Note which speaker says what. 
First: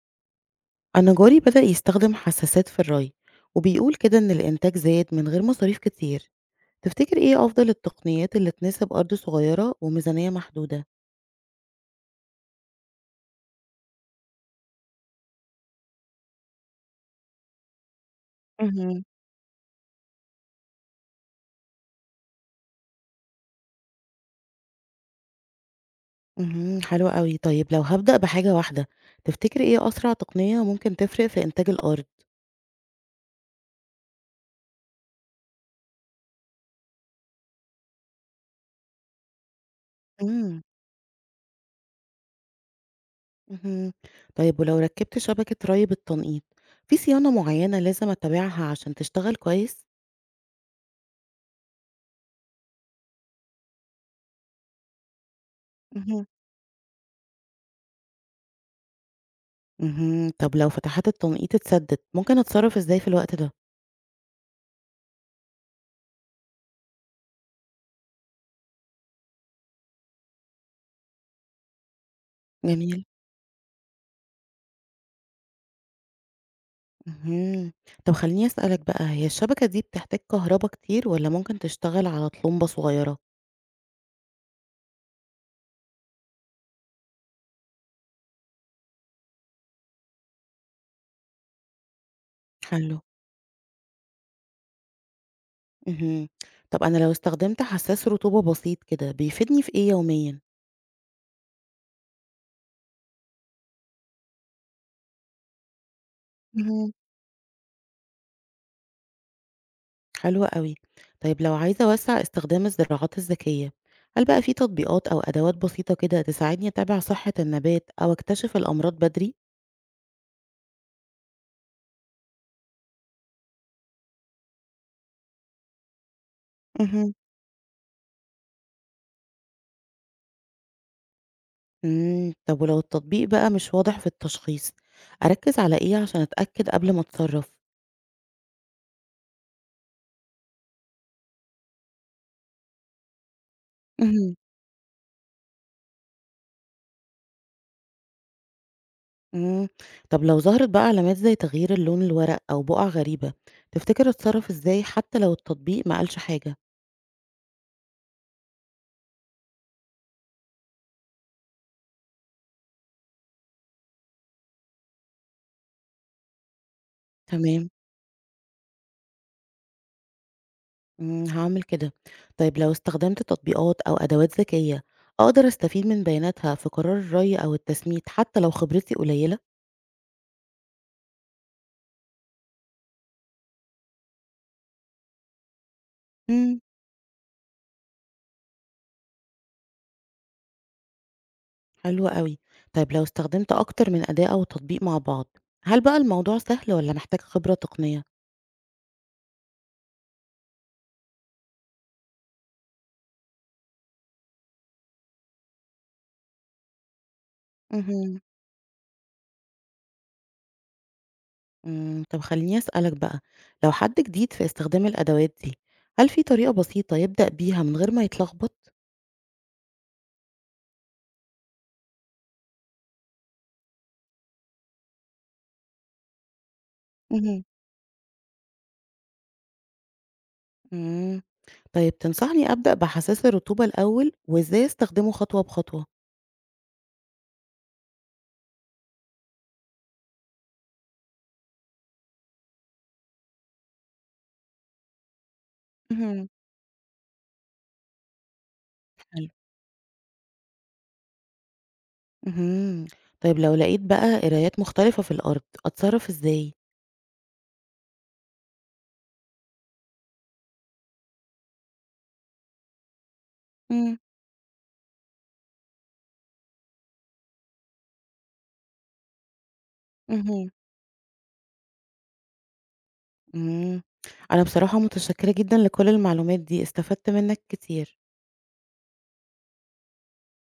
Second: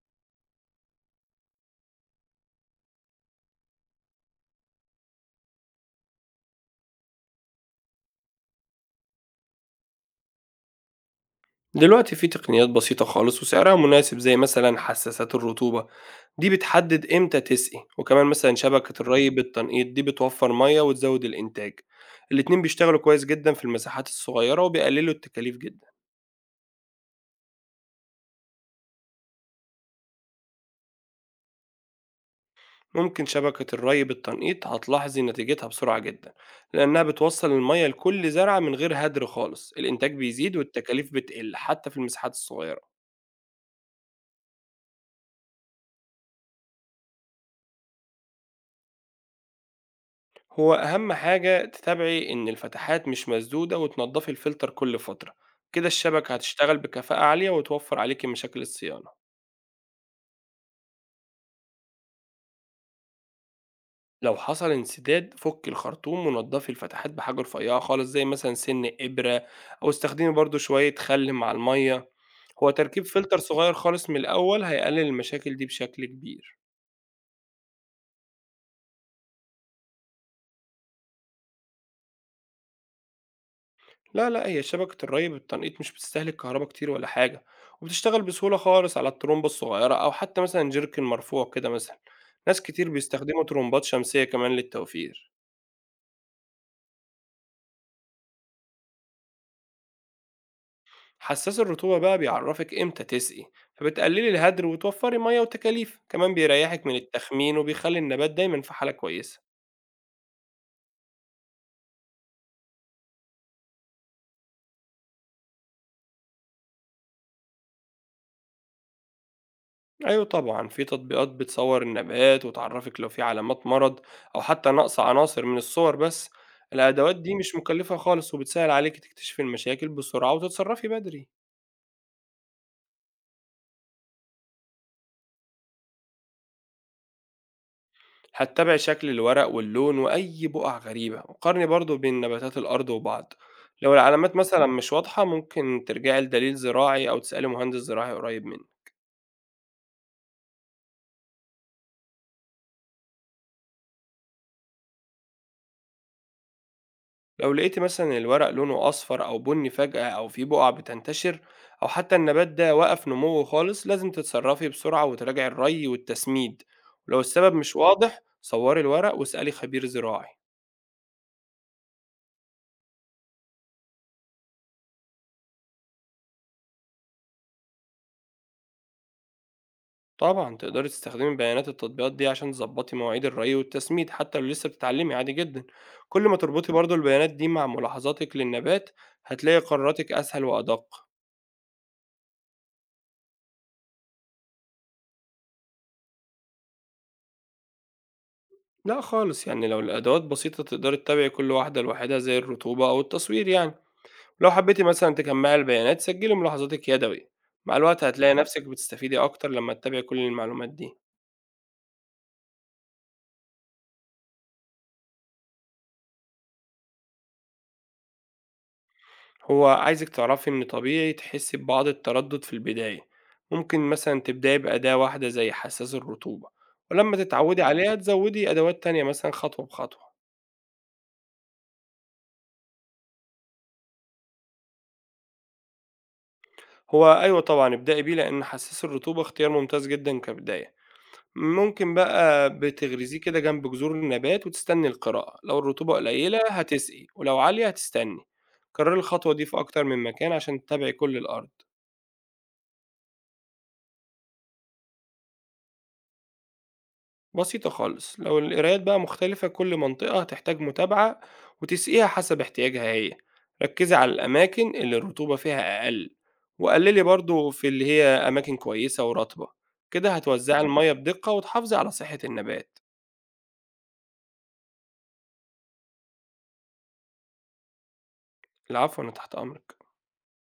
Speaker 1: أنا جاري بدأ يستخدم حساسات في الري، وبيقول كده إن الإنتاج زاد من غير مصاريف كتير. تفتكر إيه أفضل التقنيات اللي تناسب أرض صغيرة وميزانية محدودة؟
Speaker 2: دلوقتي في تقنيات بسيطة خالص وسعرها مناسب زي مثلا حساسات الرطوبة دي بتحدد امتى تسقي، وكمان مثلا شبكة
Speaker 1: مهم.
Speaker 2: الري بالتنقيط دي بتوفر مية وتزود الإنتاج. الاتنين بيشتغلوا كويس جدا في المساحات الصغيرة وبيقللوا التكاليف جدا.
Speaker 1: حلوة قوي. طيب لو هبدأ بحاجة واحدة، تفتكر إيه أسرع تقنية ممكن تفرق في إنتاج الأرض؟
Speaker 2: ممكن شبكة الري بالتنقيط هتلاحظي نتيجتها بسرعة جدا لأنها بتوصل المية لكل زرعة من غير هدر خالص. الإنتاج بيزيد
Speaker 1: امم
Speaker 2: والتكاليف بتقل حتى في المساحات الصغيرة.
Speaker 1: امم طيب ولو ركبت شبكة ري بالتنقيط، في صيانة معينة لازم أتبعها عشان تشتغل كويس؟
Speaker 2: هو أهم حاجة تتابعي إن الفتحات مش مسدودة وتنضفي الفلتر كل فترة. كده
Speaker 1: مهم.
Speaker 2: الشبكة هتشتغل بكفاءة عالية وتوفر عليكي مشاكل الصيانة.
Speaker 1: طب لو فتحات التنقيط اتسدت ممكن أتصرف إزاي في الوقت ده؟
Speaker 2: لو حصل انسداد فكي الخرطوم ونضفي الفتحات بحاجة رفيعة خالص زي مثلا سن إبرة، أو استخدمي برضو شوية خل مع المية. هو
Speaker 1: جميل.
Speaker 2: تركيب فلتر صغير خالص من الأول هيقلل المشاكل دي بشكل كبير.
Speaker 1: اهم. طب خلّيني أسألك بقى، هي الشبكة دي بتحتاج كهربا كتير والّا ممكن تشتغل على طلمبة صغيرة؟
Speaker 2: لا، لأ، هي شبكة الري بالتنقيط مش بتستهلك كهربا كتير ولا حاجة، وبتشتغل بسهولة خالص على الطرمبة الصغيرة أو حتى مثلًا جيركن مرفوع كده مثلًا، ناس كتير
Speaker 1: حلو.
Speaker 2: بيستخدموا طرمبات شمسية كمان للتوفير.
Speaker 1: اهم. طب أنا لو استخدمت حساس رطوبة بسيط كده، بيفيدني في إيه يوميًا؟
Speaker 2: حساس الرطوبة بقى بيعرفِك إمتى تسقي، فبتقللي الهدر وتوفري مَيّة وتكاليف، كمان بيريحِك
Speaker 1: اهم.
Speaker 2: من التخمين وبيخلي النبات دايمًا في حالة كويسة.
Speaker 1: حلو أوي. طيب لو عايزة أوسّع استخدام الزراعات الذكية، هل بقى في تطبيقات أو أدوات بسيطة كده تساعدني أتابع صحة النبات أو أكتشف الأمراض بدري؟
Speaker 2: أيوه طبعًا، في تطبيقات بتصوّر النبات وتعرّفك لو في علامات مرض أو حتى نقص عناصر من الصور بس،
Speaker 1: اهم.
Speaker 2: الأدوات دي مش مكلفة خالص وبتسهّل عليكِ تكتشفي المشاكل بسرعة وتتصرّفي بدري.
Speaker 1: إمم. طب ولو التطبيق بقى مش واضح في التشخيص، أركّز على إيه عشان أتأكد قبل ما أتصرف؟
Speaker 2: هتتابعي شكل الورق واللون وأي بُقع غريبة، وقارني برضه بين نباتات الأرض وبعض، لو العلامات
Speaker 1: اهم.
Speaker 2: مثلًا مش واضحة ممكن ترجعي لدليل زراعي أو تسألي مهندس زراعي قريب منِّك.
Speaker 1: إمم. طب لو ظهرت بقى علامات زي تغيير اللون الورق أو بُقع غريبة، تفتكر أتصرّف إزاي حتى لو التطبيق ما قالش حاجة؟
Speaker 2: لو لقيتي مثلا الورق لونه أصفر أو بني فجأة أو فيه بقع بتنتشر أو حتى النبات ده وقف نموه خالص، لازم تتصرفي بسرعة وتراجعي الري والتسميد. ولو السبب
Speaker 1: تمام،
Speaker 2: مش واضح صوري الورق واسألي خبير زراعي.
Speaker 1: هاعمل كده. طيب لو استخدمت تطبيقات أو أدوات ذكية، أقدر أستفيد من بياناتها في قرار الري أو التسميد حتى لو خبرتي قليلة؟
Speaker 2: طبعا تقدري تستخدمي بيانات التطبيقات دي عشان تظبطي مواعيد الري والتسميد حتى لو لسه بتتعلمي عادي جدا. كل ما
Speaker 1: إمم،
Speaker 2: تربطي برضو البيانات دي مع ملاحظاتك للنبات هتلاقي قراراتك أسهل وأدق.
Speaker 1: حلو أوي. طيب لو استخدمت أكتر من أداة أو تطبيق مع بعض، هل بقى الموضوع سهل والّا محتاج خبرة تقنية؟
Speaker 2: لا خالص، يعني لو الأدوات بسيطة تقدري تتابعي كل واحدة لوحدها زي الرطوبة أو التصوير يعني. لو حبيتي مثلا تجمعي البيانات سجلي ملاحظاتك يدوي. مع الوقت
Speaker 1: اهم.
Speaker 2: هتلاقي نفسك بتستفيدي أكتر لما تتابعي كل المعلومات دي.
Speaker 1: طب خلّيني أسألك بقى، لو حد جديد في استخدام الأدوات دي، هل في طريقة بسيطة يبدأ بيها من غير ما يتلخبط؟
Speaker 2: هو عايزك تعرفي إن طبيعي تحسي ببعض التردد في البداية. ممكن مثلا تبدأي بأداة واحدة زي حساس الرطوبة، ولما
Speaker 1: اهم.
Speaker 2: تتعودي عليها تزودي أدوات تانية مثلا خطوة بخطوة.
Speaker 1: إمم، طيب تنصحني أبدأ بحساس الرطوبة الأول وإزاي أستخدمه خطوة بخطوة؟
Speaker 2: هو أيوة طبعا ابدأي بيه لأن حساس الرطوبة اختيار ممتاز جدا كبداية. ممكن بقى بتغرزيه كده جنب جذور النبات وتستني القراءة، لو الرطوبة
Speaker 1: اهم،
Speaker 2: قليلة هتسقي ولو عالية هتستني. كرر
Speaker 1: حلو.
Speaker 2: الخطوة دي في أكتر من مكان عشان تتابعي كل الأرض.
Speaker 1: اهم، طيب لو لقيت بقى قرايات مختلفة في الأرض، أتصرف إزاي؟
Speaker 2: بسيطة خالص، لو القرايات بقى مختلفة كل منطقة هتحتاج متابعة وتسقيها حسب احتياجها هي. ركزي
Speaker 1: إمم.
Speaker 2: على الأماكن اللي الرطوبة فيها أقل، وقللي برضو في اللي هي أماكن كويسة ورطبة. كده
Speaker 1: اهم،
Speaker 2: هتوزعي المية بدقة وتحافظي على صحة النبات.
Speaker 1: إمم، أنا بصراحة متشكرة جدًا لكل المعلومات دي، استفدت منك كتير.
Speaker 2: العفو، أنا تحت أمرك.